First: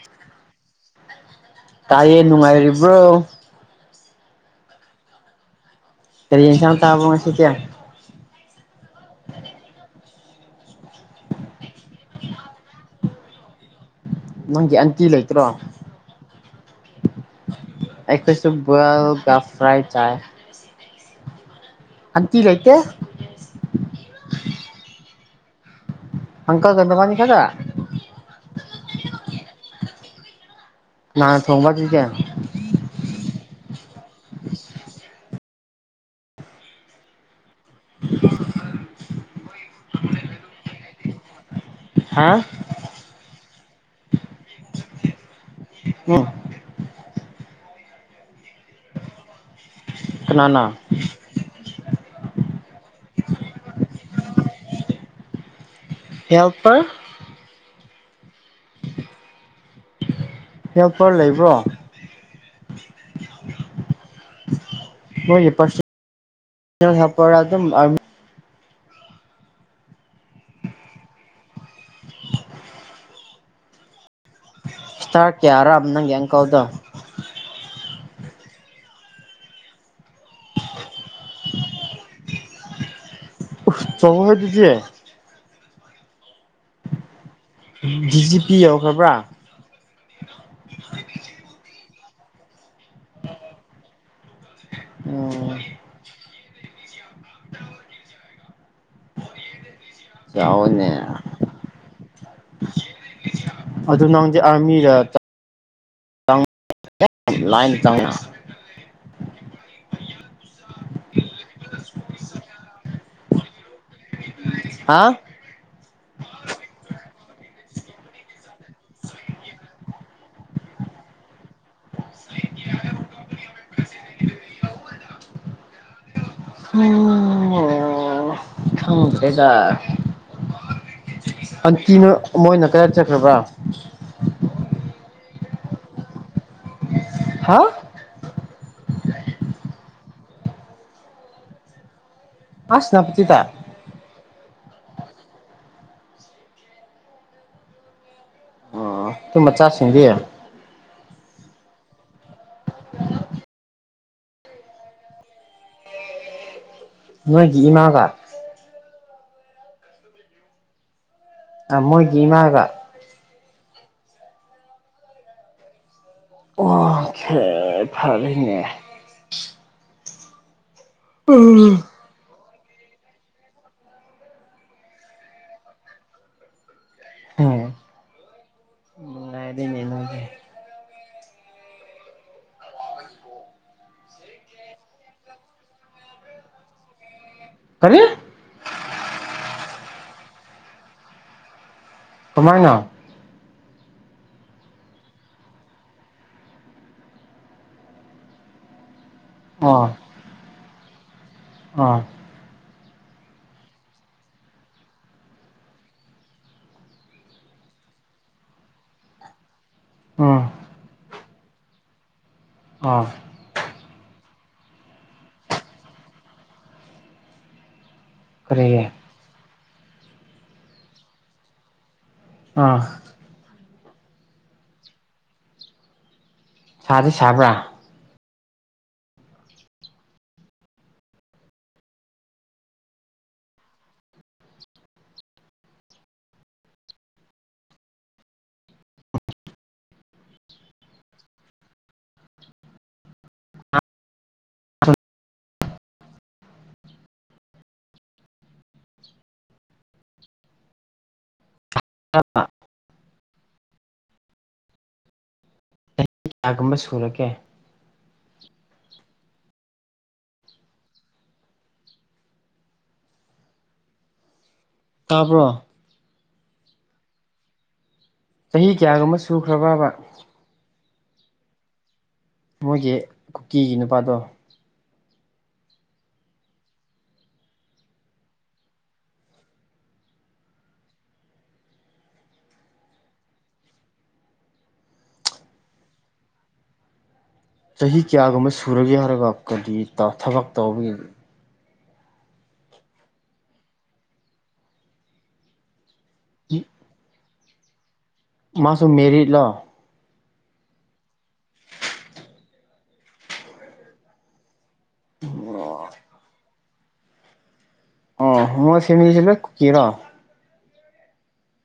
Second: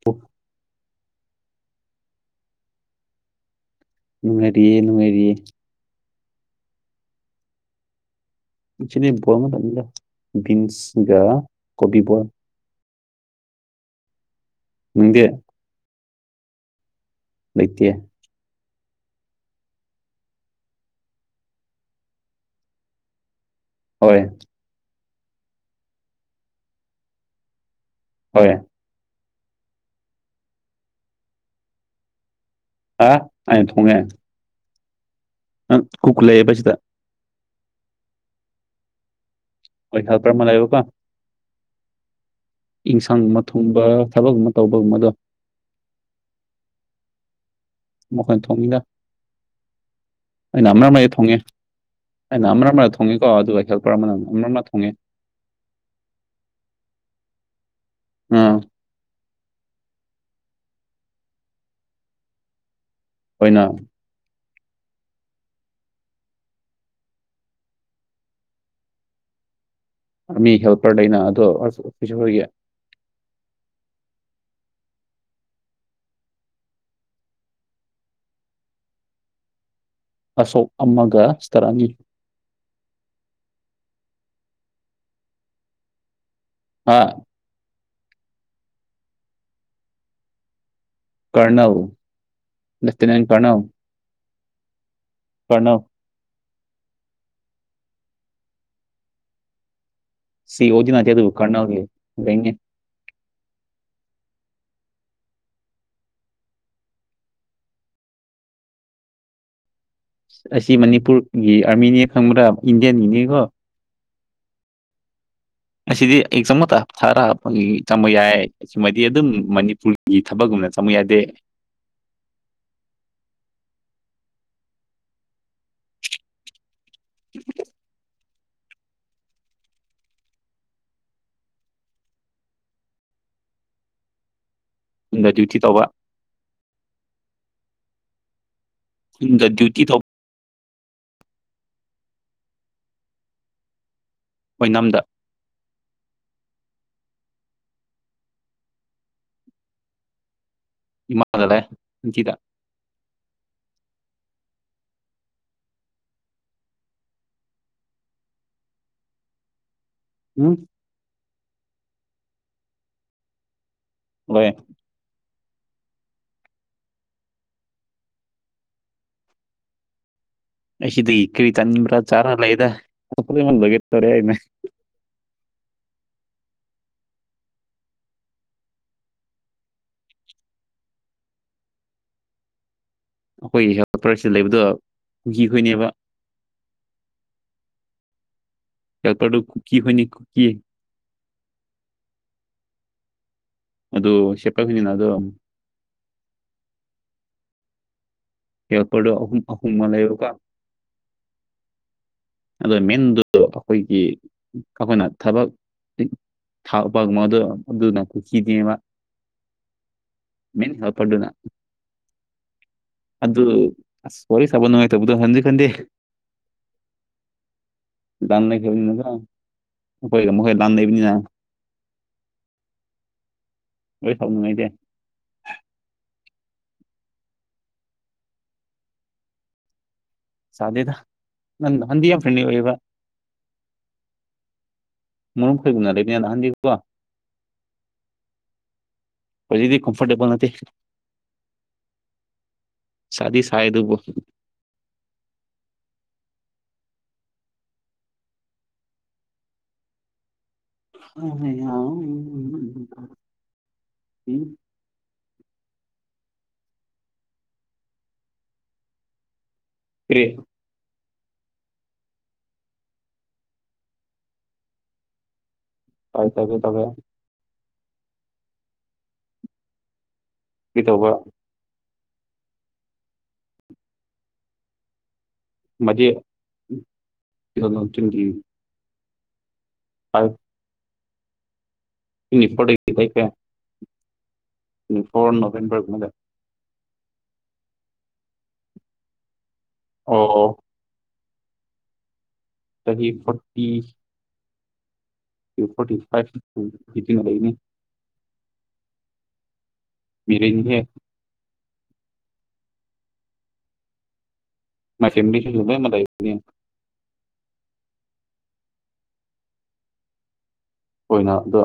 ꯇ ꯇꯥꯏꯌꯦ ꯅꯨꯡꯉꯥꯏꯔꯤꯕ꯭ꯔꯣ ꯅꯨꯡꯉꯥꯏꯔꯤꯌꯦ ꯅꯨꯡꯉꯥꯏꯔꯤꯌꯦ ꯀꯔꯤ ꯌꯦꯟꯁꯥꯡ ꯆꯥꯕ꯭ꯔꯣ ꯉꯁꯤꯗꯤ [unintelligible] ꯕꯤꯟꯁꯒ ꯀꯣꯕꯤ ꯅꯪꯒꯤ ꯑꯟꯇꯤ ꯂꯩꯇ꯭ꯔꯣ ꯂꯩꯇꯦ ꯑꯩꯈꯣꯏꯁꯨ ꯕꯣꯏꯦꯜ ꯒ ꯐ꯭ꯔꯥꯏꯠ ꯆꯥꯏ ꯑꯟꯇꯤ ꯂꯩꯥꯏꯇꯦ ꯍꯣꯏ ꯑꯡꯀꯜꯒ ꯅꯕꯥꯅꯤ ꯈꯛꯇ ꯍꯣꯏ ꯅꯥꯍꯥꯥꯟ ꯊꯣꯡꯕ ꯀꯦ ꯑ ꯑꯩꯅ ꯊꯣꯡꯉꯦ [unintelligible] [unintelligible] [unintelligible] ꯍꯥ [unintelligible] ꯊꯨꯝꯕ ꯊꯕꯛꯒꯨꯝꯕ ꯇꯧꯕꯒꯨꯝꯕꯗꯣ ꯎꯝ [unintelligible] ꯑꯩꯅ ꯀꯅꯥꯅ ꯑꯃꯔꯛꯃꯗ ꯊꯣꯡꯉꯦ ꯑꯩꯅ ꯑꯃꯔꯛ ꯃꯗ ꯊꯣꯉꯦ ꯊꯣꯡꯉꯦꯀꯣ ꯑꯗꯨꯒ ꯍꯦꯜꯄꯔ ꯑꯃꯅ ꯑꯃꯨꯛ [unintelligible] ꯊꯣꯡꯉꯦ ꯍꯦꯜꯄꯔ ꯎꯝ ꯍꯦꯜꯄꯔ ꯂꯩꯕ꯭ꯔꯣ [unintelligible] [unintelligible] ꯍꯦꯜꯄꯔ ꯑꯗꯨ ꯑꯥꯔꯃꯤ ꯍꯦꯜꯄꯔ ꯂꯩꯅ [unintelligible] ꯒꯤ ꯁ꯭ꯇꯥꯔ ꯀꯌꯥꯔꯥ ꯅꯪꯒꯤ ꯑꯪꯀꯜꯗꯣ ꯑꯁꯣꯛ ꯑꯃꯒ ꯁ꯭ꯇꯥꯔ ꯑꯅꯤ ꯆꯥꯎ ꯋꯦꯍꯦ ꯑꯗꯨꯗꯤ ꯍꯥꯥ ꯗꯤꯖꯤ ꯄꯤ ꯌꯧꯈ꯭ꯔꯕ꯭ꯔꯥ ꯀꯔꯅꯜ ꯂꯦꯐꯇꯤꯅꯦꯟ ꯀꯔꯅꯜ ꯑꯣ ꯀꯔꯅꯜ ꯁꯤ ꯑꯣ ꯆꯥꯎꯋꯦꯅꯦ ꯗꯤ ꯅꯠꯇꯦ ꯑꯗꯨ ꯀꯔꯅꯜ ꯒꯤ [inaudible] ꯑꯗꯨ ꯅꯪ ꯗꯤ ꯑꯔꯃꯤ ꯔꯥ [unintelligible] ꯑꯁꯤ ꯃꯅꯤꯄꯨꯔꯒꯤ ꯑꯥꯔꯃꯤꯅꯤ ꯈꯪꯕꯗ ꯏꯟꯗꯤꯌꯥꯟꯒꯤꯅꯦꯀꯣ ꯍꯥ ꯑꯁꯤꯗꯤ ꯑꯩ ꯆꯃ ꯇ ꯊꯥꯔ ꯍꯥꯞꯄꯒꯤ ꯆꯪꯝꯕ ꯌꯥꯏ ꯃꯗꯤ ꯑꯗꯨꯝ ꯃ ꯒꯤ ꯊꯕꯛꯒꯨꯝꯅ ꯆꯪꯃꯨ ꯌꯥꯗꯦ ꯎꯝ ꯪ꯭ꯔꯦꯗ ꯑꯟꯇꯤꯅꯣ ꯃꯣꯏꯅ ꯀꯗꯥ ꯆꯠꯈ꯭ꯔꯕ꯭ꯔꯥ ꯌꯨꯡꯗ ꯗ꯭ꯌꯨꯇꯤ ꯇꯧꯕ ꯍꯥ ꯗ ꯗ꯭ꯌꯨꯇꯤ ꯊ ꯑꯁꯅꯄꯁꯤꯤꯗ ꯑꯣꯏꯅꯝꯗ ꯑꯗꯨꯨꯝ ꯃꯆꯥꯁꯤꯡꯗꯤ ꯖꯤꯗ ꯅꯣꯏꯒꯤ ꯏꯃꯥꯒꯥꯛ ꯎꯝ ꯃꯣꯏꯒꯤ ꯏꯃꯥꯒ ꯍꯣꯏ ꯑꯣꯁ ꯐꯔꯅꯦ ꯑꯁꯤ ꯁꯤꯗ ꯏꯕꯤ ꯎꯝ ꯇꯅꯤꯕ꯭ꯔꯥ ꯆꯥ ꯂꯩꯗ ꯑꯃꯜ ꯂꯒꯦ ꯇꯔꯦꯏꯅꯦ ꯑꯣ ꯅꯨꯡꯉꯥꯏꯗꯒꯦ ꯑꯩꯈꯣꯏꯒꯤ ꯍꯦꯜꯄꯔꯁꯤ ꯂꯩꯕꯗꯣ ꯍꯤꯈꯣꯏꯅꯦꯕ ꯀꯔꯤ ꯌꯥꯌꯥꯄꯔꯨ ꯀꯨꯀꯤ ꯍꯅꯤ ꯀꯨꯀꯤꯌꯦ ꯇꯃꯥꯏꯅ ꯑꯗꯨꯗ ꯁꯦꯄꯒꯅꯤꯅꯗꯣ ꯍꯦ ꯄꯣ ꯑꯍꯨꯝ ꯑꯍꯨꯝ ꯑꯃ ꯑꯣ ꯂꯩꯔꯒ ꯑꯣꯥ ꯑ ꯃꯦꯟꯗꯨ ꯑꯩꯈꯣꯏꯒꯤ ꯑꯩꯈꯣꯏꯅ ꯊꯕꯛ ꯊꯄ ꯑꯗꯨꯅ ꯀꯨꯀꯤꯅꯦꯕ ꯎꯝ ꯃꯤꯅꯤ ꯍ ꯄꯗꯨꯨꯅ ꯑꯣ ꯑꯗꯨꯗ ꯑꯁ ꯁꯣꯔꯤ ꯆꯕ ꯅꯨꯡꯉꯥꯏ ꯇꯧꯕꯗ ꯍꯟꯗꯤ ꯈꯟꯗꯦ ꯥꯟꯅ ꯀꯔꯤꯒꯤ ꯈꯦꯅꯤꯅꯗ ꯣꯏꯒ ꯃꯈ ꯍꯩ ꯂꯥꯟ ꯂꯩ ꯄꯅꯤ ꯅ ꯑ ꯍꯣꯏ ꯁꯥꯎꯅꯤꯡꯉꯥꯏꯗꯤꯦ ꯁꯥꯗꯤ ꯁꯥꯕ꯭ꯔꯥ ꯁꯥꯗꯦꯗ ꯅ ꯍꯗꯤꯌꯥ ꯐꯅꯤ ꯑꯣꯏꯕ ꯃꯔꯨꯝ ꯈꯣꯏꯒꯨꯝꯅ ꯂꯩꯕꯅ ꯅꯍꯥꯟꯗꯤꯀꯣ ꯍꯧꯖꯤꯛꯇꯗꯤ ꯀꯝꯐꯣꯔꯇꯦꯕꯜ ꯅꯠꯇꯦ ꯁꯥꯗꯤ ꯁꯥꯏ ꯑꯗꯨꯕꯨ ꯎ ꯍ ꯑ ꯎꯝ ꯑꯩ ꯀꯌꯥꯒꯨꯝꯕ ꯁꯨꯔꯒꯦ ꯇꯦ ꯇꯥꯄ꯭ꯔꯣ ꯄꯥꯏ ꯊꯦ ꯇꯃꯦ ꯆꯍꯤ ꯀꯌꯥꯒꯨꯝꯕ ꯁꯨꯈ꯭ꯔꯕꯕ ꯀ ꯇꯧꯕ ꯃꯣꯏꯒꯤ ꯀꯨꯀꯤꯒꯤ ꯅꯨꯄꯥꯗꯣ ꯃꯗꯤ ꯆ ꯐ ꯏ ꯐꯣꯔ ꯀꯦ ꯏ ꯐꯣꯔ ꯅꯣꯕꯕꯔꯗ ꯆꯍꯤ ꯀꯌꯥꯒꯨꯝꯕ ꯁꯨꯔꯒꯦ ꯍꯥꯏꯔꯔꯕ ꯀꯗꯤ ꯊꯕꯛ ꯑꯣ ꯇꯧꯕꯒꯤ ꯀꯔꯤ ꯐꯣꯔꯇꯤ ꯐꯣꯔꯇꯤ ꯐꯥꯏꯚꯨ ꯍꯅꯦ ꯃꯥꯁꯨ ꯃꯦꯔꯤꯠꯂꯣ ꯃꯤꯔꯅꯤꯡꯦ ꯃ ꯆꯃꯤꯁꯨꯁꯨ ꯃ ꯑꯣ ꯃꯣꯏ ꯐꯦꯃꯤꯂ ꯀꯨꯀꯤꯔꯣ ꯑꯣꯏꯅ ꯑꯗꯨ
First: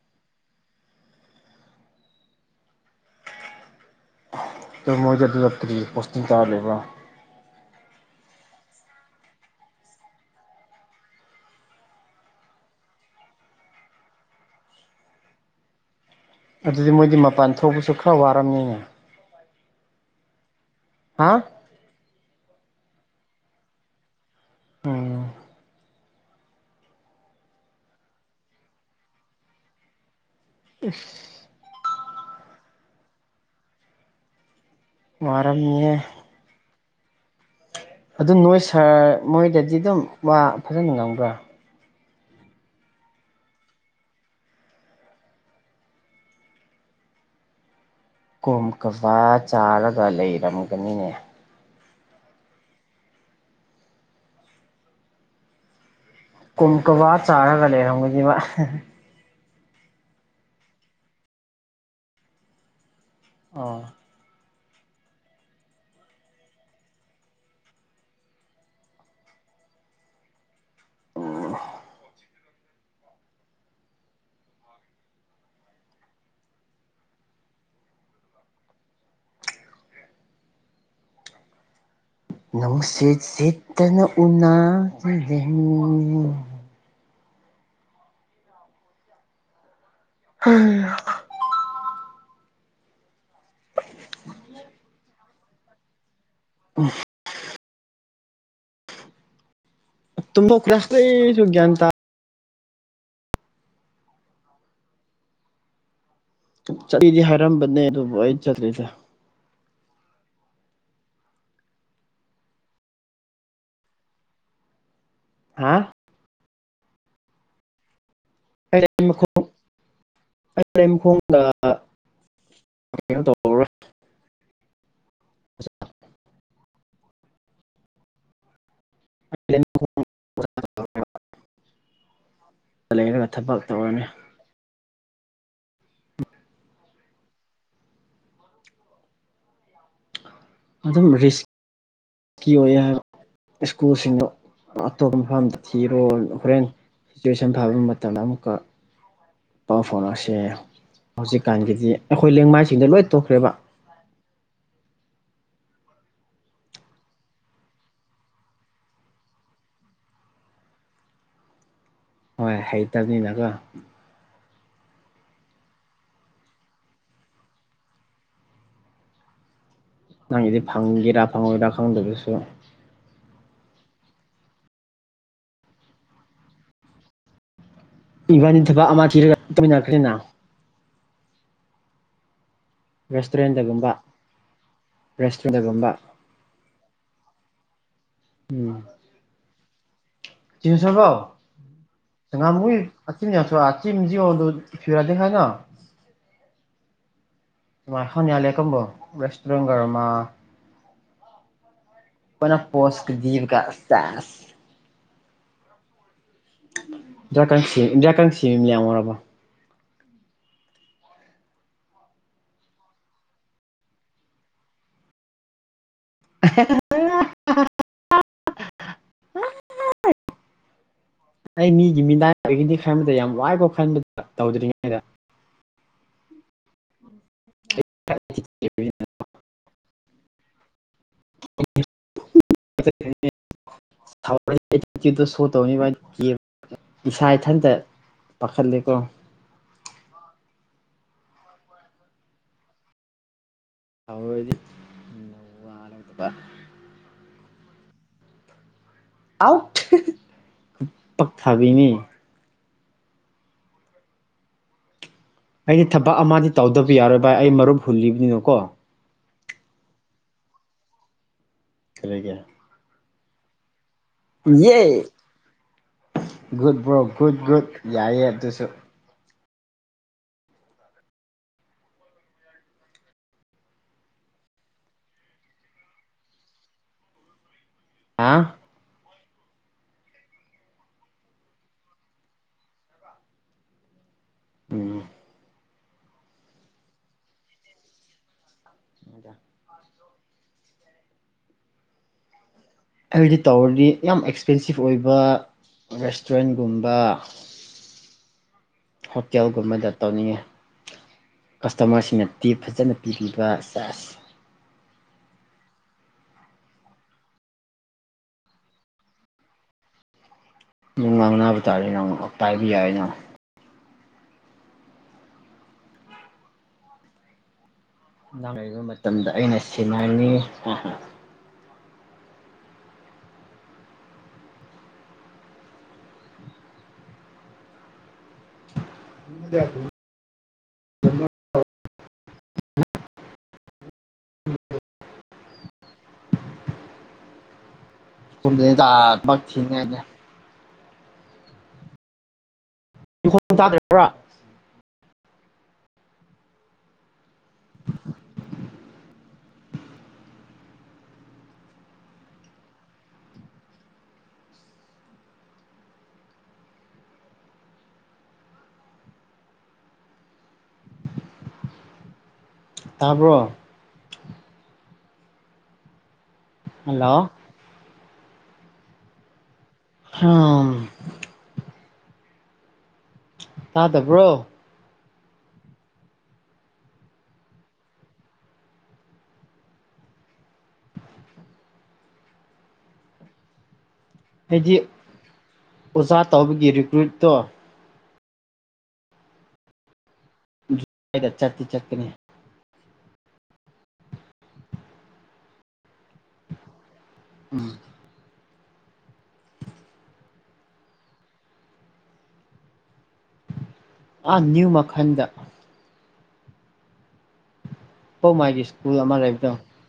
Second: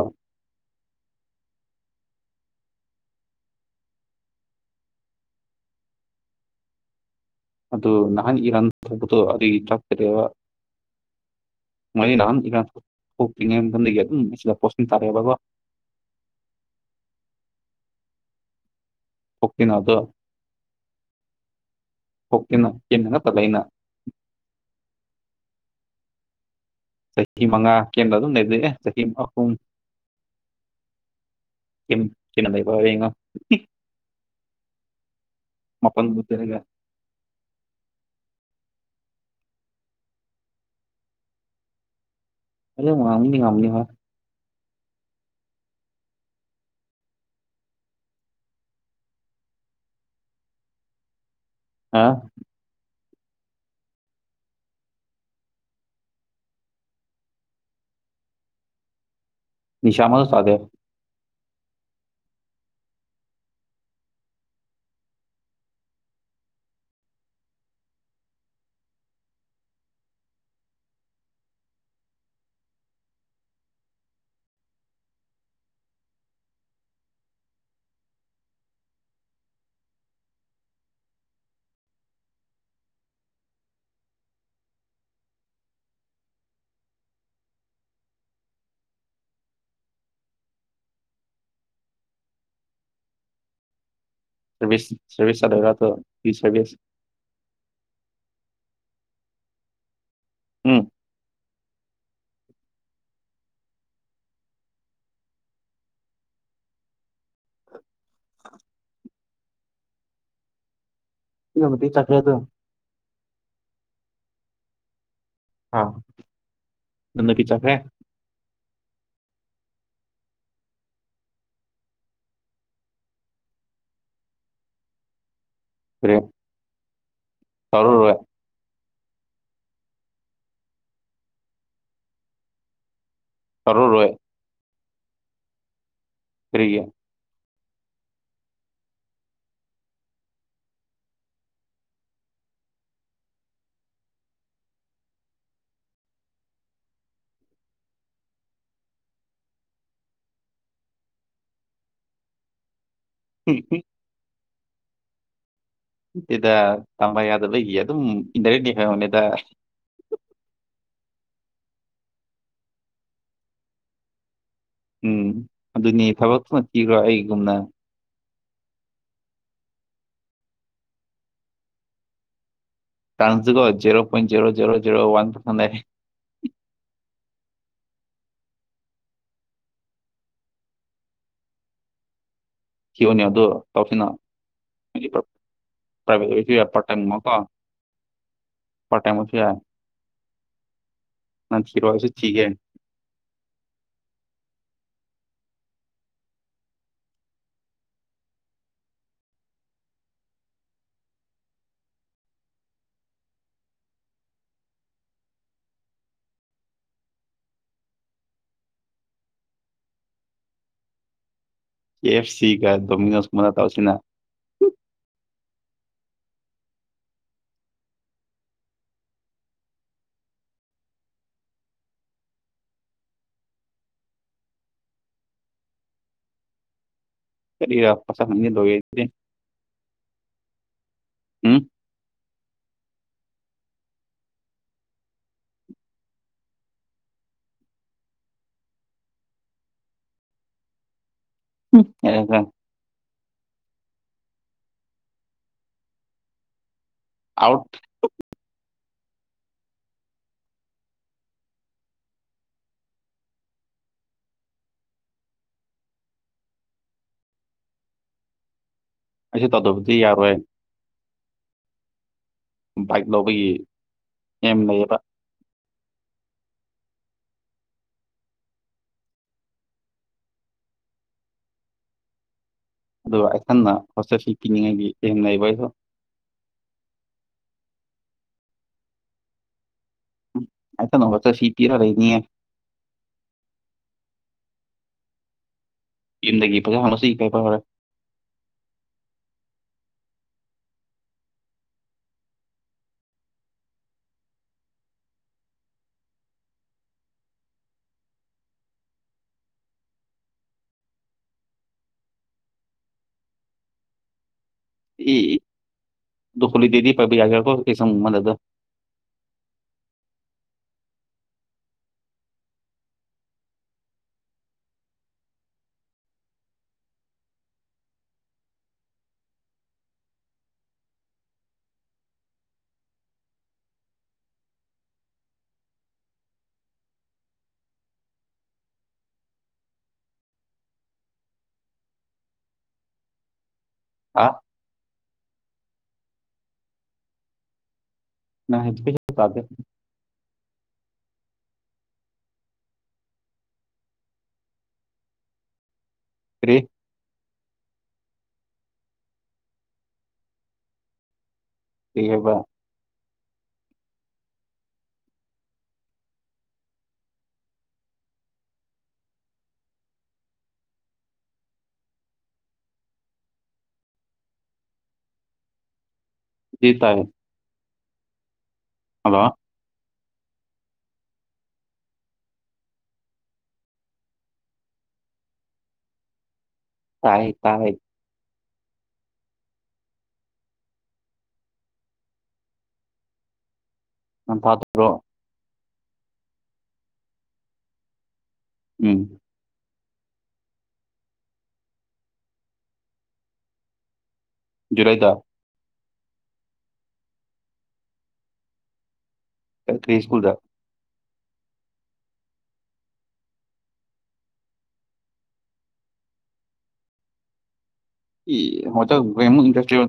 ꯃꯣꯏꯗ ꯑꯗꯨꯇꯔꯤ ꯄꯣꯁꯇ ꯇꯥꯔꯔꯦꯕ ꯑꯗꯨ ꯅꯍꯥꯟ ꯏꯔꯥꯟ ꯊꯣꯛꯄꯗꯣ ꯑꯗꯨꯒꯤ ꯆꯥꯛꯆꯔꯦꯕ ꯃꯣꯏ ꯅꯍꯥꯟ ꯏꯔꯥꯡ ꯊꯣꯛ ꯊꯣꯛꯇ꯭ꯔꯤꯉꯩ ꯃꯇꯝꯗꯒꯤ ꯑꯗꯨꯝ ꯑꯁꯤꯗ ꯄꯣꯠꯁꯤꯟ ꯇꯥꯔꯛꯑꯦꯕ ꯕꯕꯥ ꯑꯗꯨꯗꯤ ꯃꯣꯏꯗꯤ ꯃꯄꯥꯟ ꯊꯣꯛꯄꯁꯨ ꯈꯔ ꯋꯥꯔꯝꯅꯤꯅꯦ ꯍꯄꯤꯅꯗꯨ ꯍꯥ ꯍꯇꯅꯣ ꯌꯦꯟꯅꯅ ꯇꯂꯅ ꯎꯝ ꯆꯍꯤ ꯃꯉꯥ ꯀꯦꯟꯗ꯭ꯔ ꯑꯗꯨꯝ ꯂꯩꯖꯦ ꯆꯍꯤ ꯑꯍꯨꯝ ꯎ ꯁꯤꯅ ꯇꯏ ꯄꯉꯣ ꯃꯔꯔꯝ ꯌꯦ ꯑꯗꯨ ꯅꯣꯏ ꯁꯥꯔ ꯃꯣꯏꯗꯗꯤ ꯑꯗꯨꯝ ꯐꯖꯅ ꯉꯪꯕ꯭ꯔꯥ ꯑꯅꯤ ꯉꯅꯤ ꯀꯣꯝ ꯀꯕ ꯆꯥꯔꯒ ꯂꯩꯔꯝꯒꯅꯤꯅꯦ ꯍꯥ ꯀꯨꯝꯀꯕꯥ ꯆꯥꯔꯥꯒ ꯂꯩꯔꯣꯡꯒꯦ ꯅꯤꯁꯥꯃ ꯁꯥꯗꯦ ꯑꯣ ꯑꯣ ꯅꯨꯡꯁꯤꯠ ꯁꯤꯠꯇꯅ ꯎꯅꯁꯤꯔꯃꯤ ꯍꯝ [unintelligible] ꯆꯕꯤꯁ ꯆ꯭ꯔꯕꯤꯁ ꯁ ꯂꯩꯒ ꯇ ꯕꯤꯁ ꯑꯣꯒꯁ ꯇꯨꯝꯕ ꯎꯝ ꯎꯈ꯭ꯔꯥꯁꯦ ꯁꯨꯒꯌꯥꯇ ꯆꯠꯂꯤꯗꯤ ꯍꯥꯏꯔꯝꯕꯅꯦ ꯑꯗꯨꯕꯨ ꯑꯩ ꯆꯠꯂꯤꯁꯦ ꯀꯃꯗꯤ ꯆꯠꯈ꯭ꯔꯦ ꯑꯗꯨꯣ ꯍꯥ ꯅꯟꯅ ꯄ ꯆꯦ ꯃꯈꯣꯡ ꯑ ꯃꯈꯣꯡꯗꯩꯅꯣ ꯇ ꯐ ꯆꯔꯦ ꯂꯩꯔꯒ ꯊꯕꯛ ꯇꯧꯔꯅꯤ ꯇꯧꯔꯔꯣꯏ ꯐꯣ ꯑꯗꯨꯝ ꯔꯤꯁꯀꯤ ꯑꯣꯏ ꯁ꯭ꯀꯨꯜꯁꯤꯡꯗꯣ ꯑꯇꯣꯞꯄ ꯃꯐꯝꯗ ꯊꯤꯔꯣ ꯍꯣꯔꯦꯟ ꯁꯤꯆꯨꯋꯦꯁꯟ ꯐꯕ ꯃꯇꯝꯗ ꯑꯃꯨꯛꯀ ꯄꯥꯎ ꯐꯥꯎꯅꯛꯁꯦ ꯍꯧꯖꯤꯛꯀꯥꯟꯒꯤꯗꯤ ꯑꯩꯈꯣꯏ ꯂꯩꯦꯡꯃꯥꯏꯁꯤꯡꯗ ꯂꯣꯏ ꯇꯣꯛꯈ꯭ꯔꯦꯕ ꯑꯗꯨꯗ ꯇꯝꯕ ꯌꯥꯗꯕꯒꯤ ꯑꯗꯨꯝ ꯏꯟꯗꯥꯏꯔꯦꯛꯂꯤ ꯍꯥꯏꯣꯅꯦꯗ ꯍꯣꯏ ꯍꯩꯇꯕꯅꯤꯅꯀꯣ ꯎꯝ ꯑꯗꯨꯅꯤ ꯊꯕꯛꯇꯨꯃ ꯄꯤꯈ꯭ꯔꯣ ꯑꯩꯒꯨꯝꯅ ꯅꯪꯒꯤꯗꯤ ꯐꯪꯒꯦꯔꯥ ꯐꯪꯉꯣꯏꯔꯥ ꯈꯪꯗꯗꯨꯁꯨ ꯆꯥꯟꯁꯁꯤꯣ zero point zero zero zero one ꯄꯁ ꯏꯕꯥꯅꯤ ꯊꯕꯛ ꯑꯃ ꯊꯤꯔꯒ ꯇꯃꯤꯟꯅꯈ꯭ꯔꯅꯤꯅ ꯀꯤꯌꯣꯅꯤ ꯑ ꯑꯗꯨ ꯔꯦꯁꯇꯨꯔꯦꯟꯗꯒꯨꯝꯕ ꯇꯧꯁꯤꯤꯅ ꯍꯥꯏꯗꯤ ꯔꯦꯁꯇꯨꯔꯦꯟꯗꯒꯨꯝꯕ ꯄ꯭ꯔꯥꯏꯚꯦꯠ ꯑꯣꯏꯔꯁꯨ ꯌꯥꯏ ꯄꯥꯔꯠ ꯇꯥꯏꯝꯒꯨꯝꯀꯣ ꯄꯥꯔꯠ ꯇꯥꯏꯝ ꯑꯣꯏꯁꯨ ꯌꯥꯏ ꯇꯁꯕ ꯅꯪ ꯊꯤꯔꯣ ꯑꯩꯁꯨ ꯆ ꯊꯤꯒꯦ ꯉ ꯌꯥ ꯑꯗꯨ ꯐꯤ ꯅ ꯈꯅꯤꯌꯥ ꯀꯕꯨꯣ ꯔꯦꯁꯇꯔ ꯄꯣꯁꯖꯤꯕ ꯀ ꯆ ꯏꯗꯌꯥꯁꯤ ꯏꯟꯗꯤꯔꯌꯥ ꯀꯥꯡꯁꯤ ꯃ ꯌꯥꯝ ꯑꯣꯏꯔꯕ ꯀ ꯑꯦꯐ ꯁꯤ ꯀꯥꯏ ꯗꯣꯃꯤꯅꯣꯁ ꯃꯅ ꯇꯎꯁꯤꯅ [unintelligible] ꯍ ꯑꯩ ꯃꯤꯒꯤ ꯃꯤꯗꯥꯏ ꯑꯣꯏꯒꯤꯅꯤ ꯈꯟꯕꯗ ꯌꯥꯝ ꯋꯥꯏꯈꯣ ꯈꯟꯕꯗ ꯇꯧꯗ꯭ꯔꯤꯉꯩꯗ ꯀꯔꯤꯔꯄꯁꯅꯤ ꯂꯦ ꯏ ꯎꯝ ꯁꯣ ꯇꯧꯅꯤ ꯏꯁꯥ ꯏꯊꯟꯇ ꯄꯥꯈꯠꯂꯦꯀꯣ ꯑꯦꯗ ꯍꯗꯤꯔꯠꯇꯄꯥ ꯑꯥꯎꯠ ꯑꯥꯎꯠ ꯄꯛꯊꯥꯕꯤꯃꯤ ꯑꯩꯗꯤ ꯊꯕꯛ ꯑꯃꯗꯤ ꯇꯧꯗꯕ ꯌꯥꯔꯣꯏ ꯚꯥꯏ ꯑꯩ ꯃꯔꯨꯞ ꯍꯨꯜꯂꯤꯕꯅꯤꯅꯀꯣ ꯑꯩ ꯇꯧꯗꯕꯨꯗꯤ ꯌꯥꯔꯣꯏ ꯈꯔꯒꯦ ꯕꯥꯏꯛ ꯂꯧꯕꯒꯤ ꯑꯦꯝ ꯌꯦꯏ ꯂꯩꯌꯦꯕ ꯒꯨꯗ ꯕ꯭ꯔꯣ ꯒꯨꯗ ꯒꯨꯗ ꯌꯥꯏꯌꯦ ꯑꯗꯨꯁꯨ ꯑꯗꯨꯒ ꯑꯩꯈꯟꯅ ꯍꯣꯇꯦꯜꯁꯤ ꯄꯤꯅꯤꯡꯉꯥꯏꯒꯤ ꯍꯡꯅꯏꯕ ꯑꯩꯍꯣ ꯑ ꯑꯁ ꯅꯆꯥ ꯁꯤꯤ ꯄꯤꯔ ꯀꯦꯅꯤꯌꯦꯦ ꯎꯝ ꯤꯟꯗꯒꯤ ꯄ ꯀꯁꯤ ꯀꯦ ꯍꯔꯦ ꯃꯗ ꯑꯩꯗꯤ ꯇꯧꯔꯗꯤ ꯌꯥꯝ ꯑꯦꯛꯁꯄꯦꯟꯁꯤꯞ ꯑꯣꯏꯕ ꯔꯦꯁꯇꯨꯔꯦꯟꯒꯨꯝꯕ ꯍꯣꯇꯦꯜꯒꯨꯝꯕꯗ ꯇꯧꯅꯤꯡꯉꯤ ꯀꯁꯇꯃꯔꯁꯤꯡꯅ ꯇꯤꯞ ꯐꯖꯅ ꯄꯤꯕꯤꯕ ꯆꯥꯔꯖ ꯏ ꯗꯨ ꯈꯣꯜꯂꯤ ꯗꯦꯗꯤ ꯄꯖꯒꯣ ꯀꯁꯥ ꯃꯨ ꯃꯗ ꯅꯨꯡ ꯉꯥꯡꯕ ꯇꯥꯔꯦ ꯅꯪ ꯄꯥꯏꯕ ꯌꯥꯏ ꯑꯩꯅ ꯂꯥꯡꯉꯕ ꯃꯇꯝꯗ ꯑꯩꯅ ꯁꯤꯟꯅꯉꯤ ꯗ ꯍꯥꯥ ꯅꯪ ꯍꯥꯏꯗꯤ ꯄꯩꯁꯥ ꯊ ꯇꯥꯗꯦ ꯇꯅꯦꯅꯦ ꯈꯣꯡꯣꯡ ꯇꯥꯗ꯭ꯔꯔꯕ꯭ꯔꯥ ꯐꯔꯤ ꯏꯍꯕ ꯇꯥꯕ꯭ꯔꯣ ꯖꯤꯇꯥꯦ ꯍꯜꯂꯣ ꯍꯗꯣ ꯑꯥ ꯇꯥꯗꯕ꯭ꯔꯣ ꯇꯥꯏ ꯇꯥꯏ ꯅꯟ ꯑꯩꯗꯤ ꯊꯥꯗꯔꯣ ꯑꯣꯖꯥ ꯇꯧꯕꯒꯤ ꯔꯤꯀ꯭ꯔꯨꯏꯠꯇꯣ ꯎꯝ ꯗ ꯆꯠꯠꯇꯤ ꯆꯠꯀꯅꯤ ꯖꯔꯩꯗꯥ ꯎꯝ ꯀ꯭ꯔꯤ ꯁꯀꯨꯜꯗ ꯑꯥ ꯅ꯭ꯌꯨ ꯃꯈꯟꯗ ꯄꯧꯃꯥꯏꯒꯤ ꯍ ꯁ꯭ꯀꯨꯜ ꯑꯃ ꯦ ꯂꯩꯕꯗꯣ ꯏꯟꯁꯇ꯭ꯔꯤ ꯋꯥ